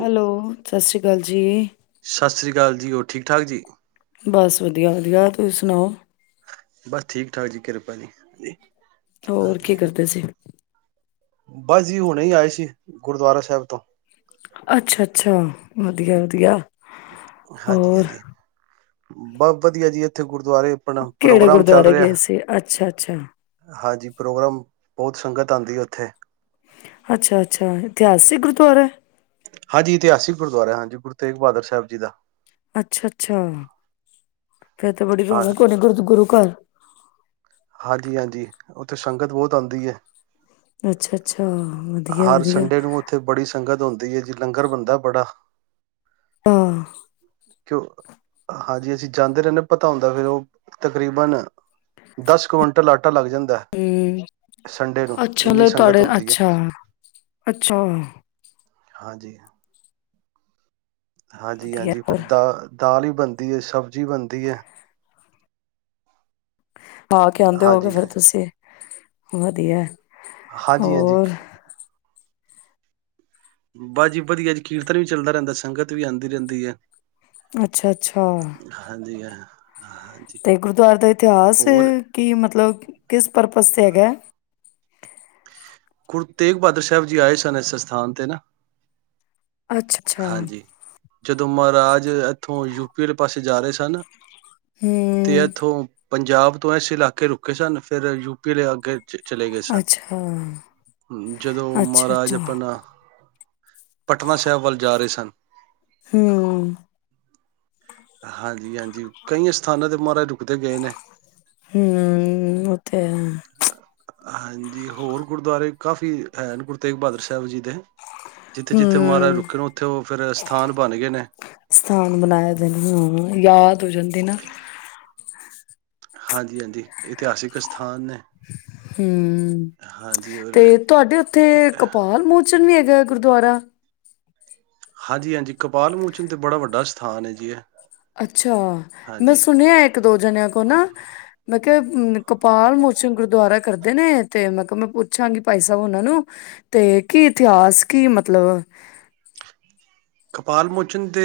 Hello ਸਤਿ ਸ਼੍ਰੀ ਗੱਲ ਜੀ, ਸਤਿ ਸ੍ਰੀ ਅਕਾਲ ਜੀ ਹੋਰ ਠੀਕ ਠਾਕ ਜੀ, ਬਸ ਵਧੀਆ ਵਧੀਆ ਤੁਸੀਂ ਸੁਣਾਓ। ਬਸ ਠੀਕ ਠਾਕ ਜੀ ਕਿਰਪਾ ਜੀ, ਹੋਰ ਕੀ ਹਾਂਜੀ ਕਰਦੇ ਸੀ। ਬਸ ਜੀ ਹੁਣੇ ਹੀ ਆਏ ਸੀ ਗੁਰਦੁਆਰਾ ਸਾਹਿਬ ਤੋਂ, ਅੱਛਾ-ਅੱਛਾ, ਵਧੀਆ-ਵਧੀਆ, ਹਾਂਜੀ-ਹਾਂਜੀ, ਬਹੁਤ ਵਧੀਆ ਜੀ ਇੱਥੇ ਗੁਰ ਕਿਹੜੇ ਗੁਰਦੁਆਰੇ ਗਏ ਸੀ, ਅੱਛਾ-ਅੱਛਾ ਹਾਂਜੀ ਪ੍ਰੋਗਰਾਮ ਬਹੁਤ ਸੰਗਤ ਆਦੀ ਹੈ ਉੱਥੇ, ਅੱਛਾ-ਅੱਛਾ ਇਤਿਹਾਸਿਕ ਗੁਰਦੁਆਰਾ ਹੈ। ਹਾਂਜੀ ਇਤਿਹਾਸਿਕ ਗੁਰਦੁਆਰਾ ਹਾਂਜੀ ਗੁਰੂ ਤੇਗ ਬਹਾਦਰ ਸਾਹਿਬ ਜੀ ਦਾ, ਅੱਛਾ-ਅੱਛਾ, ਫੇਰ ਤਾਂ ਬੜੀ ਹਾਂ ਰੋਣਕ ਹੋਣੀ ਗੁਰ ਗੁਰੂ ਘਰ, ਹਾਂਜੀ-ਹਾਂਜੀ ਉੱਥੇ ਸੰਗਤ ਬਹੁਤ, ਆਦੀ ਹੈ। ਅੱਛਾ ਅੱਛਾ ਵਧੀਆ ਹਰ ਵਧੀਆ ਸੰਡੇ ਨੂੰ ਉੱਥੇ ਬੜੀ ਸੰਗਤ ਹੁੰਦੀ ਹੈ। ਲੰਗਰ ਬਣਦਾ ਬੜਾ, ਆਹ, ਕਿਉ ਹਾਂਜੀ ਅਸੀਂ ਜਾਂਦੇ ਰਹਿੰਦੇ ਪਤਾ ਹੁੰਦਾ ਫਿਰ ਉਹ ਤਕਰੀਬਨ, ਦਸ ਕੁਇੰਟਲ ਆਟਾ ਲੱਗ ਜਾਂਦਾ ਹੂੰ ਸੰਡੇ ਨੂੰ ਅੱਛਾ ਇੰਨੀ ਮਤਲਬ ਸੰਗਤ ਤੁਹਾਡੇ ਹੁੰਦੀ ਹੈ ਅੱਛਾ ਅੱਛਾ ਵਧੀਆ ਹਾਂਜੀ ਹਾਂਜੀ ਹਾਂਜੀ ਹੋਰ ਫਿਰ ਦ ਦ ਹੀ ਬਣਦੀ ਹੈ ਸਬਜ਼ੀ ਬਣਦੀ ਹੈ ਹਾਂ ਕ ਆਉਂਦੇ ਹੋਗੇ ਹਾਂਜੀ। ਫੇਰ ਤੁਸੀਂ ਵਧੀਆ ਹਾਂਜੀ ਹਾਂਜੀ ਹੋਰ ਬਾਜੀ ਵਧੀਆ ਜੀ ਕੀਰਤਨ ਵੀ ਚੱਲਦਾ ਰਹਿੰਦਾ ਸੰਗਤ ਵੀ ਆਉਂਦੀ ਰਹਿੰਦੀ ਹੈ ਅੱਛਾ ਅੱਛਾ ਹਾਂਜੀ ਹਾਂ ਹਾਂਜੀ ਤੇ ਗੁਰਦੁਆਰੇ ਦਾ ਇਤਿਹਾਸ ਹੋਰ ਕੀ ਮਤਲਬ ਕਿਸ ਪਰਪਜ ਤੇ ਹੈਗਾ ਗੁਰੂ ਤੇਗ ਬਹਾਦਰ ਸਾਹਿਬ ਜੀ ਆਏ ਸਨ ਇਸ ਅਥਾਨ ਤੇ ਨਾ ਅੱਛਾ-ਅੱਛਾ। ਹਾਂਜੀ ਜਦੋਂ ਮਹਾਰਾਜ ਇੱਥੋਂ ਯੂ ਪਲੇ ਪਾਸੇ ਜਾ ਰਹੇ ਸਨ ਤੇ ਹਮ ਇੱਥੋਂ ਪੰਜਾਬ ਤੋਂ ਇਸ ਇਲਾਕੇ ਰੁਕੇ ਸਨ ਫਿਰ ਯੂਪੀ ਲ ਆਗੇ ਚ ਚਲੇ ਗਏ ਸਨ ਅੱਛਾ-ਅੱਛਾ-ਅੱਛਾ। ਜਦੋਂ ਮਹਾਰਾਜ ਆਪਣਾ ਪਟਨਾ ਸਾਹਿਬ ਵੱਲ ਜਾ ਰਹੇ ਸਨ ਹਮ ਹਾਂਜੀ ਹਾਂਜੀ ਕਈਆਂ ਸਥਾਨਾਂ ਤੇ ਮਹਾਰਾਜ ਰੁਕਦੇ ਗਏ ਨੇ ਹਮ ਉਹ ਤੇੇ ਹਾਂਜੀ ਹੋਰ ਗੁਰਦੁਆਰੇ ਕਾਫੀ ਹੈ ਗੁਰੂ ਤੇਗ ਬਹਾਦਰ ਸਾਹਿਬ ਜੀ ਦੇ ਜਿੱਥੇ ਜਿੱਥੇ ਮਹਾਰਜ ਹੂੰ। ਰੁਕੇ ਨੇ ਉੱਥੇ ਉਹ ਫਿਰ ਸਥਾਨ ਬਣ ਗਏ ਨੇ ਹਮ ਯਾਦ ਹੋ ਜਾਂਦੇ ਨਾ ਹਾਂਜੀ ਹਾਂਜੀ ਇਤਿਹਾਸਿਕ ਅਥਾਨ ਨੇ ਹਮ ਹਾਂਜੀ ਔਰ ਤੇ ਤੁਹਾਡੇ ਉੱਥੇ ਕਪਾਲ ਮੋਚਨ ਵੀ ਹੈ ਗੁਰਦੁਆਰਾ ਹਾਂਜੀ ਹਾਂਜੀ ਕਪਾਲ ਮੋਚਨ ਤੇ ਬੜਾ ਵੱਡਾ ਸਥਾਨ ਹੈ ਜੀ ਇਹ ਅੱਛਾ ਮੈਂ ਹਾਂਜੀ ਸੁਣਿਆ ਇੱਕ ਦੋ ਜਣਿਆਂ ਕੋ ਨਾ ਮ [unintelligible] ਕਪਾਲ ਮੋਸਮ ਗੁਰਦੁਆਰਾ ਕਰਦੇ ਨੇ ਤੇ ਮੈਂ ਮੈਂ ਪੁੱਛਾਂਗੀ ਭਾਈ ਸਾਹਿਬ ਉਹਨਾਂ ਨੂੰ ਤੇ ਕੀ ਇਤਿਹਾਸ ਕੀ ਮਤਲਬ ਕਪਾਲ ਮੋਚਨ ਦੇ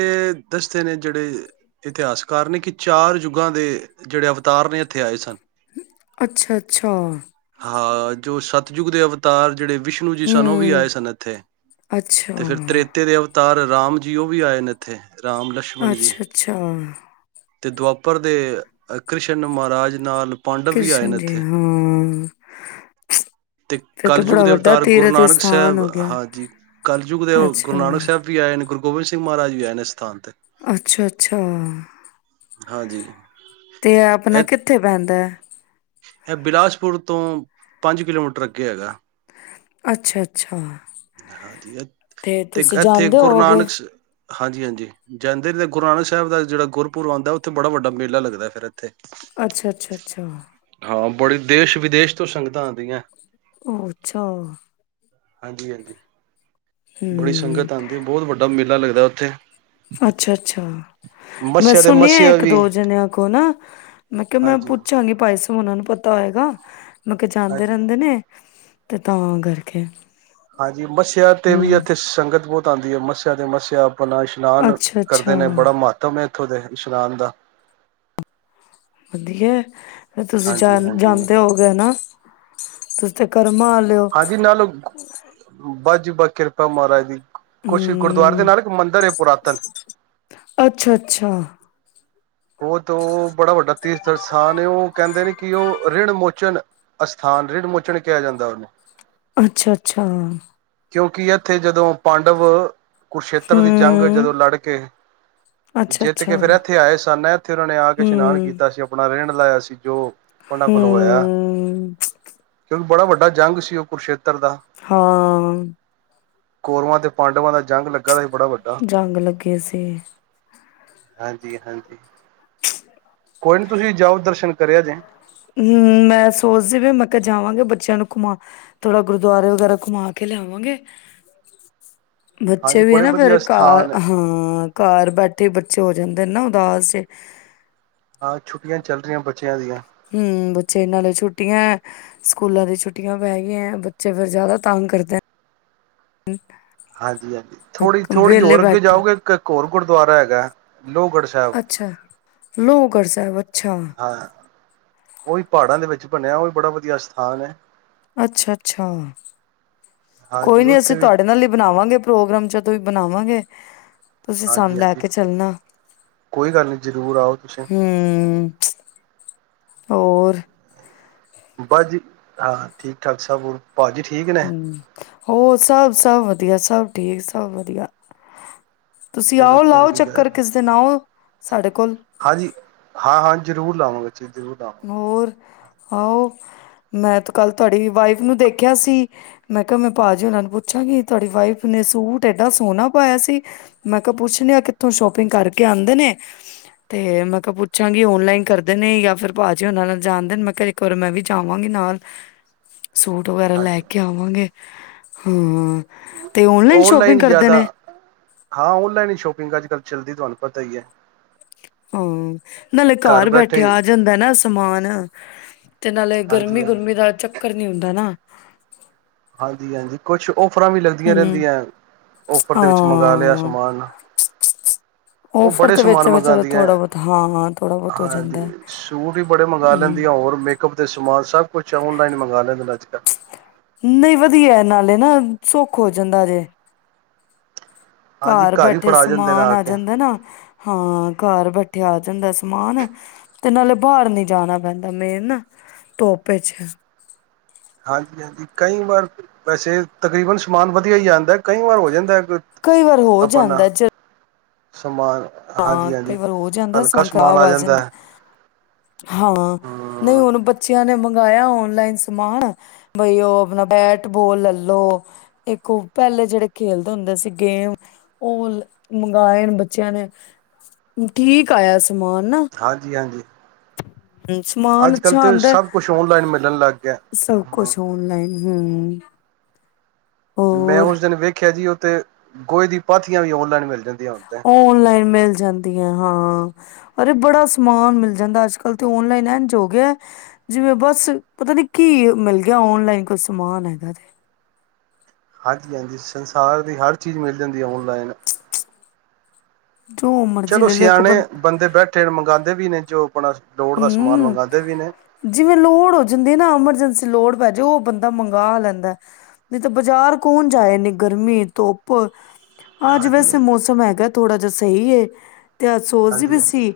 ਦੱਸਦੇ ਨੇ ਜਿਹੜੇ ਇਤਿਹਾਸਕਾਰ ਨੇ ਕਿ ਚਾਰ ਯੁੱਗਾਂ ਦੇ ਜਿਹੜੇ ਅਵਤਾਰ ਨੇ ਇੱਥੇ ਆਏ ਸਨ ਅੱਛਾ ਅੱਛਾ ਹਾਂ ਜੋ ਸਤਿਯੁੱਗ ਦੇ ਅਵਤਾਰ ਜਿਹੜੇ ਵਿਸ਼ਨੂੰ ਜੀ ਸਨ ਉਹ ਵੀ ਹੂੰ ਆਏ ਸਨ ਇੱਥੇ ਅੱਛਾ ਤੇ ਫਿਰ ਤਰੇਤੇ ਦੇ ਅਵਤਾਰ ਰਾਮ ਜੀ ਉਹ ਵੀ ਆਏ ਨੇ ਇੱਥੇ ਰਾਮ ਲਛਮਣ ਜੀ ਅੱਛਾ ਅੱਛਾ ਤੇ ਦੁਆਪਰ ਦੇ ਕ੍ਰਿਸ਼ਨ ਮਹਾਰਾਜ ਨਾਲ ਪਾਂਡਵ ਵੀ ਆਏ ਨੇ ਕ੍ਰਿਸ਼ਨ ਜੀ ਇੱਥੇ ਹਾਂ ਤੇ ਫਿਰ ਤਾਂ ਕਲਯੁਗ ਬੜਾ ਦੇ ਵੱਡਾ ਅਵਤਾਰ ਗੁਰੂ ਤੀਰਥ ਨਾਨਕ ਸਥਾਨ ਸਾਹਿਬ ਹੋ ਗਿਆ ਹਾਂਜੀ ਕਲਯੁਗ ਦੇ ਗੁਰੂ ਅੱਛਾ ਨਾਨਕ ਸਾਹਿਬ ਵੀ ਆਏ ਨੇ ਗੁਰੂ ਗੋਿੰਦ ਸਿੰਘ ਮਹਾਜ ਵੀ ਐ ਅੱਛਾ ਅੱਛਾ ਹਾਂਜੀ ਤੇ ਆਪਣਾ ਇਹ ਕਿੱਥੇ ਪੈਂਦਾ ਹੈ ਇਹ ਬਿਲਾਸਪੁਰ ਤੋਂ ਪੰਜ ਕਿਲੋਮੀਟਰ ਅੱਗੇ ਹੈਗਾ ਅੱਛਾ ਅੱਛਾ ਹਾਂਜੀ ਤੇ ਤੁਸੀਂ ਇੱਥੇ ਜਾਣਦੇ ਗੁਰੂ ਹੋਵੋਗੇ ਨਾਨਕ ਹਾਂਜੀ ਹਾਂਜੀ ਜਾਂਦੇੀ ਗੁਰ ਨਾਨਕ ਸਾਹਿਬ ਦਾ ਜਿਹੜਾ ਗੁਰਪੁਰ ਆਉਂਦਾ ਉੱਥੇ ਬੜਾ ਵੱਡਾ ਮੇਲਾ ਲੱਗਦਾ ਫਿਰ ਇੱਥੇ ਅੱਛਾ ਅੱਛਾ ਅੱਛਾ ਹਾਂ ਬੜੀ ਦੇਸ਼ ਵਿਦੇਸ਼ ਤੋਂ ਸੰਗਤਾਂ ਆਉਂਦੀਆਂ ਅੱਛਾ ਹਾਂਜੀ ਹਾਂਜੀ ਬੜੀ ਹਮ ਸੰਗਤ ਆਉਂਦੀ ਬਹੁਤ ਵੱਡਾ ਮਿਲ ਲਾ ਲੱਗਦਾ ਉੱਥੇ ਅੱਛਾ ਅੱਛਾ ਮੈਂ ਮੱਸਿਆ ਤੇ ਸੁਣਿਆ ਮੱਸਿਆ ਇੱਕ ਵੀ ਦੋ ਜਣਿਆਂ ਕੋਲ ਨਾ ਮੈਂ ਕਿਹਾ ਮੈਂ ਹਾਂਜੀ-ਹਾਂਜੀ। ਪੁੱਛਾਂਗੀ ਭਾਈ ਸ ਉਹਨਾ ਨੂੰ ਪਤਾ ਹੋਏਗਾ ਮਤਲਬ ਜਾਂਦੇ ਹਾਂਜੀ ਰਹਿੰਦੇ ਨੇ ਤੇ ਤਾਂ ਕਰਕੇ ਹਾਂਜੀ ਮੱਸਿਆ ਤੇ ਵੀ ਹਮ ਇੱਥੇ ਸੰਗਤ ਬਹੁਤ ਆਉਂਦੀ ਹੈ ਮੱਸਿਆ ਤੇ ਮੱਸਿਆ ਆਪਣਾ ਇਸ਼ਨਾਨ ਅੱਛਾ ਕਰਦੇ ਅੱਛਾ ਨੇ ਬੜਾ ਮਹਤਵਮ ਹੈ ਉਥੋਂ ਦੇ ਇਸ਼ਨਾਨ ਦਾ ਵਧੀਆ ਤੁਸੀਂ ਜਾਣ ਹਾਂਜੀ-ਹਾਂਜੀ। ਹਾਂਜੀ ਜਾਂਦੇ ਹੋਗੇ ਨਾ ਤੁਸੀ ਤੇ ਕ ਹਾਂਜੀ ਨਾਲ ਜੀ ਕਿਰਪਾ ਮਹਾਰਾਜ ਦੀ ਕੁਛ ਗੁਰਦੁਆਰੇ ਦੇ ਹਮ ਨਾਲ ਇੱਕ ਮੰਦਿਰ ਪੁਰਾਤਨ ਅੱਛਾ ਅੱਛਾ ਉਹ ਤੋਂ ਬੜਾ ਵੱਡਾ ਤੀਰਥ ਸਥਾਨ ਉਹ ਕਹਿੰਦੇ ਨੇ ਕਿ ਉਹ ਰਿਿਣਮੋਚਨ ਅਸਥਾਨ ਰਿਿਣਮੋਚਨ ਕਿਹਾ ਜਾਂਦਾ ਉਹਨੂੰ ਅੱਛਾ ਅੱਛਾ ਕਿਉਂਕਿ ਇੱਥੇ ਜਦੋਂ ਪਾਂਡਵ ਕੁੁਰਸ਼ੇਤਰ ਦੀ ਜੰਗ ਜਦੋਂ ਹਮ ਲੜ ਕੇ ਅੱਛਾ ਜਿੱਤ ਕੇ ਅੱਛਾ ਫੇਿਰ ਇੱਥੇ ਆਏ ਸੀ [inaudible] ਇੱਥੇ ਉਹਨਾਂ ਨੇ ਆ ਕੇ ਇਸ਼ਨਾਨ ਹਮ ਕੀਤਾ ਸੀ ਆਪਣਾ ਰਹਿਣ ਲਾਇਆ ਸੀ ਜੋ ਉਹਨਾਂ ਕੋਲ ਹੋਇਆ ਹਮ ਕਿਉਂਕਿ ਬੜਾ ਵੱ ਜੰਗ ਸੀ ਉਹ ਕੁਰਸ਼ੇਤਰ ਦਾ ਹਾਂ। ਕੋਰਵਾਂ ਤੇ ਪਾਂਡਵਾਂ ਦਾ ਜੰਗ ਲੱਗਾ ਬੜਾ ਵੱਡਾ ਜੰਗ ਲੱਗੀ ਸੀ। ਹਾਂਜੀ ਹਾਂਜੀ। [inaudible] ਕੋਈ ਨੀ ਤੁਸੀਂ ਜਾਓ ਦਰਸ਼ਨ ਕਰਿਆ ਜੇ। ਹੂੰ ਮੈਂ ਸੋਚਦੀ ਵੀ ਮੈਂ ਕਿਹਾ ਜਾਵਾਂਗੇ ਬੱਚਿਆਂ ਨੂੰ ਘੁਮਾ ਥੋੜਾ ਗੁਰਦੁਆਰੇ ਵਗੈਰਾ ਘੁਮਾ ਕੇ ਲਿਆਵਾਂਗੇ। ਬੱਚੇ ਹਾਂਜੀ ਵੀ ਬੜੇ ਹਨਾ ਫੇਰ ਵਧੀਆ ਘਰ ਸਥਾਨ ਹੈ ਹਾਂ ਘਰ ਬੈਠੇ ਬੱਚੇ ਹੋ ਜਾਂਦੇ ਨਾ ਉਦਾਸ ਜੇ ਹਾਂ, ਛੁੱਟੀਆਂ ਚੱਲ ਰਹੀਆਂ ਬੱਚੇ ਹੂੰ ਬੱਚੇ ਨਾਲੇ ਛੁੱਟੀਆਂ। ਸਕੂਲਾਂ ਦੀਆਂ ਛੁੱਟੀਆਂ ਪੈ ਗਈਆਂ ਬੱਚੇ ਫਿਰ ਜ਼ਿਆਦਾ ਤੰਗ ਕਰਦਾ। ਹਾਂਜੀ ਹਾਂਜੀ, ਥੋੜੀ ਥੋੜੀ ਵਿਹਲੇ ਹੋਰ ਅੱਗੇ ਬੈਠੇ ਜਾਓਗੇ ਇੱਕ ਹੋਰ ਗੁਰਦੁਆਰਾ ਹੈਗਾ। ਲੋਹਗੜ੍ਹ ਸਾਹਿਬ ਅੱਛਾ ਲੋਹਗੜ੍ਹ ਸਾਹਿਬ। ਅੱਛਾ। ਹਾਂ, ਉਹੀ ਪਹਾੜਾਂ ਦੇ ਵਿੱਚ ਬਣਿਆ ਉਹ ਬੜਾ ਵਧੀਆ ਸਥਾਨ ਐ। ਅੱਛਾ ਅੱਛਾ, ਕੋਈ ਹਾਂਜੀ ਨੀ ਉੱਥੇ ਅਸੀਂ ਵੀ ਤੁਹਾਡੇ ਨਾਲ ਹੀ ਬਣਾਵਾਂਗੇ ਪ੍ਰੋਗਰਾਮ ਜ ਤੋਂਂ ਬਣਾਵਾਂਗੇ। ਤੁਸੀਂ ਸਾਨੂੰ ਹਾਂਜੀ ਲੈ ਹਾਂਜੀ ਕੇ ਚੱਲਣਾ ਕੋਈ ਗੱਲ ਨਹੀਂ ਜ਼ਰੂਰ ਆਓ ਤੁਸੀਂ ਹੂੰ। ਹੋਰ ਬਸ ਜੀ ਹਾਂ ਠੀਕ ਠਾਕ ਸਭ ਹੋਰ ਭਾਜੀ ਠੀਕ ਨੇ। ਹਮ ਹੋਰ ਸਭ ਸਭ ਵਧੀਆ ਸਭ ਠੀਕ ਸਭ ਵਧੀਆ। ਤੁਸੀਂ ਚਲੋ ਆਓ ਲਾਓ ਚੰਗੀ ਗੱਲ ਚੱਕਰ ਕਿਸ ਦਿਨ ਆਓ। ਸਾਡੇ ਕੋਲ ਹਾਂਜੀ, ਹਾਂ ਹਾਂ। ਜ਼ਰੂਰ ਲਾਵਾਂਗੇ। ਜੀ ਜ਼ਰੂਰ ਲਾਵਾਂਗੇ ਹੋਰ। ਆਹੋ, ਮੈਂ ਤੇ ਕੱਲ ਤੁਹਾਡੀ ਵਾਈਫ ਨੂੰ ਦੇਖਿਆ ਸੀ। ਮੈਂ ਕਿਹਾ ਮੈਂ ਭਾਜੀ ਉਨਾ ਨੂੰ ਪੁੱਛਾਂਗੀ ਤੁਹਾਡੀ ਵਾਈਫ ਨੇ ਸੂਟ ਏਡਾ ਸੋਣਾ ਪਾਇਆ ਸੀ। ਮੈਂ ਕਿਹਾ ਪੁੱਛਣੇ ਆ ਕਿੱਥੋਂ ਸ਼ੋਪਿੰਗ ਕਰਕੇ ਆਂਦੇ ਨੇ ਤੇ ਮੈਂ ਕਿਹਾ ਪੁੱਛਾਂਗੀ ਔਨਲਾਈਨ ਕਰਦੇ ਨੇ ਜਾਂ ਫਿਰ ਭਾਜੀ ਉਹਨਾਂ ਨਾਲ ਜਾਂਦੇ, ਮੈਂ ਕਿਆ ਇੱਕ ਵਾਰੀ ਮੈਂ ਵੀ ਜਾਵਾਂਗੀ ਨਾਲ। ਸੂਟ ਵਗੈਰਾ ਲੈ ਹਾਂਜੀ ਕੇ ਆਵਾਂਗੇ। ਹਾਂ। ਤੇ ਸ਼ੋਪਿੰਗ ਔਨਲਾਈਨ ਕਰਦੇ ਜ਼ਿਆਦਾ, ਨੇ ਹਾਂ ਔਨਲਾਈਨ ਹੀ ਸ਼ੋਪਿੰਗ ਅੱਜ ਕੱਲ ਚਲਦੀ ਤੁਹਾਨੂੰ ਪਤਾ ਹੀ ਹੈ। ਹਾਂ, ਨਾਲੇ ਘਰ ਬੈਠਿਆ ਆ ਜਾਂਦਾ ਨਾ ਸਮਾਨ। ਤੇ ਨਾਲੇ ਗਰਮੀ ਹਾਂਜੀ ਹਾਂਜੀ -ਗੁਰਮੀ ਦਾ ਚੱਕਰ ਨਹੀ ਹੁੰਦਾ ਨਾ ਹਾਂਜੀ -ਹਾਂਜੀ ਕੁਛ ਔਫਰਾਂ ਵੀ ਲੱਗਦੀਆਂ ਹਮ ਰਹਿੰਦੀਆਂ, ਔਫਰ ਦੇ ਵਿੱਚ ਮੰਗਾ ਲਿਆ ਹਾਂ ਸਮਾਨ, ਉਹ ਔਫਰ ਬੜੇ ਤੇ ਵਿੱਚ ਸਮਾਨ ਚਲੋ ਮੰਗਾਂਦੀ ਐ। ਥੋੜਾ ਬਹੁਤ ਹਾਂ ਥੋੜਾ ਬਹੁਤ ਹੋ ਹਾਂਜੀ, ਜਾਂਦਾ ਸੂਟ ਵੀ ਬੜੇ ਮੰਗਾ ਲੈਂਦੀ ਹਮ ਆਂ ਹੋਰ ਮੇਕਅਪ ਦੇ ਸਮਾਨ ਸਭ ਕੁਛ ਔਨਲਾਈਨ ਮੰਗਵਾ ਲੈਂ ਦੀ । ਨਹੀਂ, ਵਧੀਆ ਨਾਲੇ ਨਾ, ਸੁੱਖ ਹੋ ਜਾਂਦਾ ਏ। ਹਾਂਜੀ ਘਰ ਹੀ ਬੈਠੇ ਫੜਾ ਜਾਂਦੇ ਨੇ ਸਮਾਨ ਆ ਕੇ ਜਾਂਦਾ ਨਾ ਹਾਂ, ਘਰ ਬੈਠਿਆ ਆ ਜਾਂਦਾ ਸਮਾਨ, ਤੇ ਨਾਲੇ ਬਾਰ ਨੀ ਜਾਣਾ ਪੈਂਦਾ। ਮੇਨ ਨਾ ਧੁੱਪ ਵਿੱਚ ਹਾਂਜੀ -ਹਾਂਜੀ ਕਈ ਵਾਰ ਵੈਸੇ ਤਕਰੀਬਨ ਸਮਾਨ ਵਧੀਆ ਹੀ ਆਉਂਦਾ । ਕਈ ਵਾਰ ਹੋ ਜਾਂਦਾ ਹੈ ਕਈ ਵਾਰ ਹੋ ਆਪਣਾ ਜਾਂਦਾ ਸਮਾਨ ਹਾਂ, ਹਾਂਜੀ ਕਈ ਹਾਂਜੀ ਵਾਰ ਹੋ ਜਾਂਦਾ ਸਮਾਨ ਖਰਾਬ ਆ ਜਾਂਦਾ। ਹਾਂ, ਨਹੀਂ ਹਮ ਹੁਣ ਬੱਚਿਆਂ ਨੇ ਮੰਗਾਇਆ ਔਨਲਾਈਨ ਸਮਾਨ ਬਈ ਉਹ ਆਪਣਾ ਬੈਟ -ਬੋਲ ਲੈਲੋ, ਇੱਕ ਉਹ ਪਹਿਲੇ ਜਿਹੜੇ ਖੇਲਦੇ ਹੁੰਦੇ ਸੀ ਗੇਮ ਔ ਮੰਗਾਏ ਬੱਚਿਆਂ ਨੇ ਠੀਕ ਆਇਆ ਸੀ। ਹਾਂਜੀ- ਹਾਂਜੀ। ਹਮ ਸਮਾਨ ਅੱਜ ਕੱਲ੍ਹ ਅੱਛਾ ਤਾਂ ਆਂਦਾ। ਸਭ ਕੁਛ ਔਨਲਾਈਨ ਮਿਲਣ ਲੱਗ ਗਿਆ ਸਭ ਹਮ ਕੁਛ ਔਨਲਾਈਨ। ਹੁੰ। ਮੈਂ ਔਸ ਦਿਨ ਵੇਖਿਆ ਸੀ। ਤੇ ਗੋਹੇ ਦੀ ਪਾਥੀਆਂ ਵੀ ਔਨਲਾਈਨ ਮਿਲ ਜਾਂਦੀਆਂ ਹੁਣ ਤੇ ਔਨਲਾਈਨ ਮਿਲ ਜਾਂਦੀਆਂ। ਹਾਂ, ਅਰੇ ਬੜਾ ਸਮਾਨ ਮਿਲ ਜਾਂਦਾ ਅੱਜ ਕਲ ਤੇ ਔਨਲਾਈਨ ਇੰਜ ਹੋ ਗਿਆ, ਜਿਵੇਂ ਬਸ, ਪਤਾ ਨੀ ਕੀ ਐ ਮਿਲ ਗਿਆ ਔਨਲਾਈਨ ਕੋਈ ਸਮਾਨ। ਹਾਂਜੀ- ਹਾਂਜੀ, ਸੰਸਾਰ ਦੀ ਹਰ ਚੀਜ਼ ਮਿਲ ਜਾਂਦੀ ਹੈ ਔਨ ਲਾਈਨ ਜੋ ਮਰਜ਼ੀ ਚਲੋ ਲੈ ਲਓ ਇੱਕ ਸਿਆਣੇ ਬੰਦੇ ਬੈਠੇ ਨੇ ਮੰਗਾਂਦੇ ਵੀ ਨੇ ਜੋ ਆਪਣਾ ਲੋੜ ਦਾ ਸਮਾਨ ਹਮ। ਮੰਗਵਾਉਂਦੇ ਵੀ ਨੇ ਜਿਵੇਂ ਲੋੜ ਹੋ ਜਿੰਦੇ ਨਾ ਐਮਰਜੈਂਸੀ ਲੋੜ ਪੈ ਜੇ ਉਹ ਬੰਦਾ ਮੰਗਵਾ ਲੈਂਦਾ ਨਹੀਂ ਤਾਂ ਬਾਜ਼ਾਰ ਕੌਣ ਜਾਏ ਨੇ ਗਰਮੀ ਧੁੱਪ ਅੱਜ ਹਾਂਜੀ ਵੈਸੇ ਹਾਂਜੀ ਮੌਸਮ ਹੈਗਾ ਥੋੜਾ ਜਾ ਸਹੀ ਹੈ। ਤੇ ਸੋਚ ਦੀ ਵੀ ਹਾਂਜੀ ਹਾਂਜੀ ਸੀ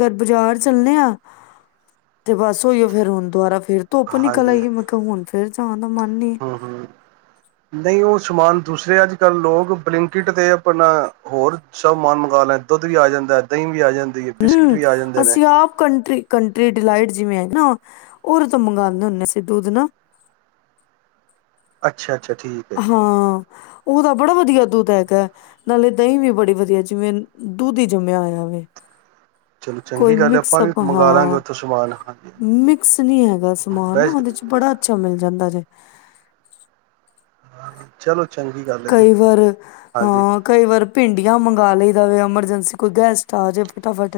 ਗਰ ਬਾਜ਼ਾਰ ਚੱਲਣੇ ਆਾਂ [unintelligible] ਤੇ ਬਸ ਉਹੀਓ ਫੇਰ ਹੁਣ ਦੁਬਾਰਾ ਧੁੱਪ ਨਿਕਲ ਆਈ ਤਾ ਹੁਣ ਫਿਰ ਹਮ ਹਮ ਨਹੀਂ ਉਹ ਸਮਾਨ ਦੂਸਰੇ ਅੱਜ ਕੱਲ੍ਹ ਲੋਕ ਬਲਿੰਕਟ ਤੇ ਆਪਣਾ ਹੋਰ ਸਭ ਮਾਨ ਮੰਗਵਾ ਲੈਂ ਦੁੱਧ ਵੀ ਆ ਜਾਂਦਾ ਦਹੀਂ ਵੀ ਆ ਜਾਂਦਾ ਹਮ ਅਸੀਂ ਆਪ ਕੰਟ ਕੰਟਰੀ ਡਿਲਾਈਟ ਜਿਵੇਂ ਹੈ ਨਾ ਉਹਦੇ ਤੋਂ ਮੰਗਵਾਉਂਦੇ ਹੁੰਦੇ ਸੀਂ ਦੁੱਧ ਨਾ ਅੱਛਾ ਅੱਛਾ ਠੀਕ ਹੈ ਹਾਂ ਉਹ ਤਾਂ ਬੜਾ ਵਧੀਆ ਦੁੱਧ ਹੈਗਾ ਨਾਲੇ ਦਹੀਂ ਵੀ ਬੜੀ ਵਧੀਆ ਜਿਵੇਂ ਦੁੱਧ ਹੀ ਜੰਮਿਆ ਹੋਇਆ ਹੈ ਚਲੋ ਕੋਈ ਚੰਗੀ ਗੱਲ ਹੈ ਆਪਾਂ ਵੀ ਮਿਕਸਪ ਮੰਗਵਾ ਲਾਂਗੇ ਹਾਂ ਉੱਥੋਂ ਸਮਾਨ ਹਾਂਜੀ ਮਿਕਸ ਨੀ ਹੈਗਾ ਸਮਾਨ ਨਾ ਬਸ ਉਹਦੇ ਚ ਬੜਾ ਅੱਛਾ ਮਿਲ ਜਾਂਦਾ ਜੇ ਹਾਂ ਚਲੋ ਚੰਗੀ ਗੱਲ ਹੈ ਜੀ ਕਈ ਵਾਰ ਹਾਂਜੀ ਹਾਂ ਕਈ ਵਾਰ ਭਿੰਡੀਆਂ ਮੰਗਵਾ ਲਈ ਜਾਵੇ ਐਮਰਜਸੀ ਅਸੀਂ ਕੋਈ ਗੈਸਟ ਆ ਜਵੇ ਫਟਾਫਟ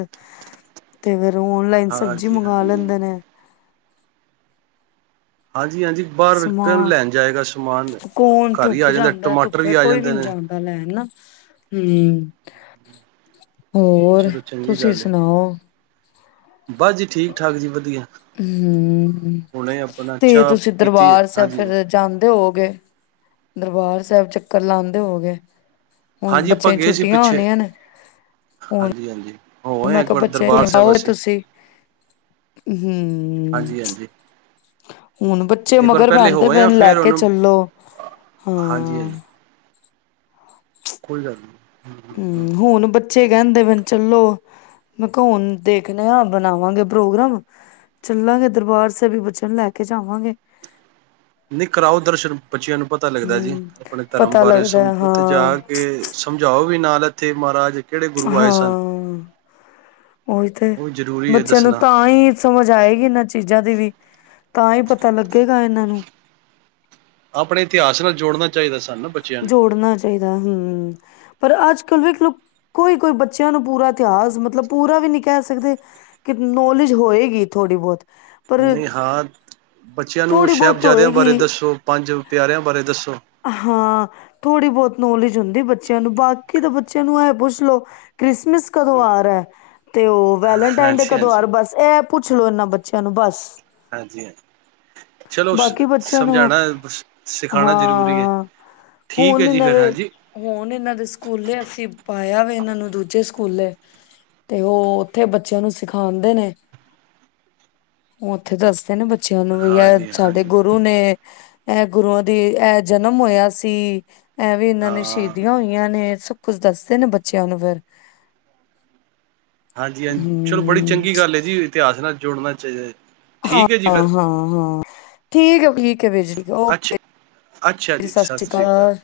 ਤੇ ਫੇਿਰ ਓਨਲਾਈਨ ਸਬਜ਼ੀ ਹਾਂਜੀ ਮੰਗਵਾ ਹਾਂਜੀ ਲੈਂਦੇ ਨੇ ਹਾਂਜੀ ਹਾਂਜੀ ਬਾਹਰ ਸਮਾਨ ਲੈਣ ਜਾਏਗਾ ਸਮਾਨ ਕੌਣ ਘਰ ਹੀ ਧੁੱਪ ਆ ਜਾਂਦਾ ਟਮਾਟਰ ਵੀ ਧੁੱਪੇ ਆ ਕੋਈ ਜਾਂਦੇ ਨਹੀਂ ਨੇ ਜਾਂਦਾ ਲੈਣ ਨਾ [inaudible] ਹੋਰ ਚਲੋ ਚੰਗੀ ਤੁਸੀਂ ਗੱਲ ਹੈ ਸੁਣਾਓ ਬਸ ਜੀ ਠੀਕ ਠਾਕ ਜੀ ਵਧੀਆ ਹਮ ਹੁਣੇ ਆਪਣਾ ਤੇ ਚਾਹ ਤੁਸੀਂ ਪੀਤੀ ਦਰਬਾਰ ਸਾਹਿਬ ਹਾਂਜੀ ਫਿਰ ਜਾਂਦੇ ਹੋਗੇ ਦਰਬਾਰ ਸਾਹਿਬ ਚੱਕਰ ਲਾਉਂਦੇ ਹੋ ਗਏ ਹਾਂਜੀ ਆਪਾਂ ਗਏ ਸੀ ਪਿੱਛੇ ਹੁਣ ਹਾਂਜੀ ਹਾਂਜੀ ਹੋ ਆਏ ਮੈਂ ਇੱਕ ਕਿਹਾ ਵਾਰ ਦਰਬਾਰ ਸਾਹਿਬ ਬੱਚੇਓ ਅਸੀਂ ਤੁਸੀਂ ਹਮ ਹਾਂਜੀ ਹਾਂਜੀ [inaudible] ਹੁਣ ਬੱਚੇ ਇੱਕ ਵਾਰ ਮਗਰ ਪਹਿਲੇ ਪੈਂਦੇ ਹੋ ਆਏ ਪਾਏ ਆ ਨੇ ਲਾ ਫੇਰ ਕ ਉਹਨੂੰ ਚਲੋ ਕੋੱਲ ਜਾਂ ਹਮ ਹਮ ਹਮ [inaudible] [inaudible] ਬੱਚੇ ਕਹਿੰਦੇ ਚਲੋ ਮੈਂ ਦੇਖਦੇ ਹੈ ਹੁਣ ਆ ਬਣਾਵਾਂਗੇ ਪ੍ਰੋਗਰਾਮ ਚੱਲਾਂਗੇ ਦਰਬਾਰ ਸਬੀ ਬਚਨ ਲੈ ਕੇ ਜਾਵਾਂਗੇ ਨੀ ਕਰਾਓ ਦਰਸ਼ਨ ਬੱਚਿਆਂ ਨੂੰ ਪਤਾ ਲੱਗਦਾ ਜੀ ਹਮ ਆਪਣੇ ਧਰਮ ਪਤਾ ਬਾਰੇ ਲੱਗਦਾ ਉੱਥੇ ਜਾ ਹਾਂ ਕੇ ਸਮਝਾਓ ਵੀ ਨਾਲ ਇੱਥੇ ਮਹਾਰਾਜ ਕਿਹੜੇ ਗੁਰੂ ਆਏ ਸਨ ਹਾਂ ਉਹੀ ਤੇ ਉਹ ਵੀ ਜ਼ਰੂਰੀ ਹੈ ਬੱਚਿਆਂ ਨੂੰ ਦੱਸਣਾ ਤਾਂ ਹੀ ਸਮਝ ਆਏਗੀ ਇਹਨਾਂ ਚੀਜ਼ਾਂ ਦੀ ਵੀ ਤਾਂ ਹੀ ਪਤਾ ਲੱਗੇਗਾ ਇਹਨਾਂ ਨੂੰ ਆਪਣੇ ਇਤਿਹਾਸ ਨਾਲ ਜੋੜਨਾ ਚਾਹੀਦਾ ਸੀ ਜੋੜਨਾ ਚਾਹੀਦਾ ਹਮ ਪਰ ਅੱਜ ਕੱਲ੍ਹ ਵੇਖਲੋ ਕੋਈ ਕੋਈ ਬੱਚਿਆਂ ਨੂੰ ਪੂਰਾ ਇਤਿਹਾਸ, ਮਤਲਬ ਪੂਰਾ ਵੀ ਨਹੀਂ ਕਹਿ ਸਕਦੇ, ਕਿ ਨੌਲੇਜ ਹੋਏਗੀ ਥੋੜ੍ਹੀ ਬਹੁਤ। ਪਰ ਨਹੀਂ ਹਾਂ, ਬੱਚਿਆਂ ਨੂੰ ਥੋੜ੍ਹੀ ਬਹੁਤ ਸੈ਼ਬਜ਼ਾਦਿਆਂ ਬਾਰੇ ਹੋਏਗੀ ਦੱਸੋ਼, ਪੰਜ ਪਿਆਰਿਆਂ ਬਾਰੇ ਦੱਸੋ। ਹਾਂ। ਥੋੜ੍ਹੀ ਬਹੁਤ ਨੌਲੇਜ ਹੁੰਦੀ ਬੱਚਿਆਂ ਨੂੰ। ਬਾਕੀ ਤਾਂ ਬੱਚਿਆਂ ਨੂੰ ਏਹ ਪੁੱਛ ਲਓ ਕ੍ਰਿਸਮਿਸ ਕਦੋਂ ਆ ਰਹਾ, ਤੇ ਉਹ ਵੈਲੇਨਟਾਈਨ ਡੇ ਹਾਂਜੀ ਹਾਂਜੀ ਕਦੋਂ ਆ ਰਹਾ। ਹਾਂਜੀ ਬਸ ਇਹ ਪੁ ਪੁੱਛ ਲੋ ਇਹਨਾਂ ਬੱਚਿਆਂ ਨੂੰ ਬਸ। ਹਾਂਜੀ ਹਾਂਜੀ, ਚਲ ਬਾਕੀ ਬੱਚਿਆਂ ਨੂੰ ਸ-ਸਮਝਾਉਣਾ ਸ-ਸਿਖਾਉਣਾ ਜ਼ਰੂਰੀ ਹੈ ਹਾਂ ਠੀਕ ਹੁਣ ਹੈ ਜੀ ਇਨਾਂ ਫਿਰ ਦੇ, ਹਾਂਜੀ ਹੁਣ ਇਨਾਂ ਦੇ ਸਕੂਲੇ ਅਸੀਂ ਪਾਇਆ ਵੇ ਇਨਾਂ ਨੂੰ ਦੂਜੇ ਸਕੂਲੇ, ਤੇ ਓ-ਓਥੇ ਬੱਚਿਆਂ ਨੂੰ ਸਿਖਾਂਦੇ ਨੇ। ਓਹ ਉੱਥੇ ਦੱਸਦੇ ਨੇ ਬ ਚਿਆਂ ਨੂੰ ਵੀ ਐ ਹਾਂਜੀ ਸਾਡੇ ਹਾਂਜੀ ਗੁਰੂ ਨੇ ਐਹ ਗੁਰੂਆਂ ਦੀ ਐਹ ਜਨਮ ਹੋਇਆ ਸੀ ਐ ਵੀ ਇਨਾਂ ਹਾਂ ਨੇ ਸ਼ਹੀਦੀਆਂ ਹੋਈਆਂ ਨੇ ਸਬ ਕੁਝ ਦੱਸਦੇ ਨੇ ਬੱਚਿਆਂ ਨੂੰ ਫਿਰ? ਹਾਂਜੀ ਹਾਂਜੀ, ਹਮ ਚਲੋ ਬੜੀ ਚੰਗੀ ਗੱਲ ਐ ਜੀ, ਇਤਿਹਾਸ ਨਾਲ ਜੁੜਨਾ ਚਾਈਦਾ ਜ ਹਾਂ, ਹਾਂ, ਹਾਂ। ਠੀਕ ਐ ਠੀਕ ਐ, ਵੀਰ ਜੀ ਅੱਛਾ ਓਕੇ ਜੀ, ਸਤਿ ਸ਼੍ਰੀ ਕਾਲ।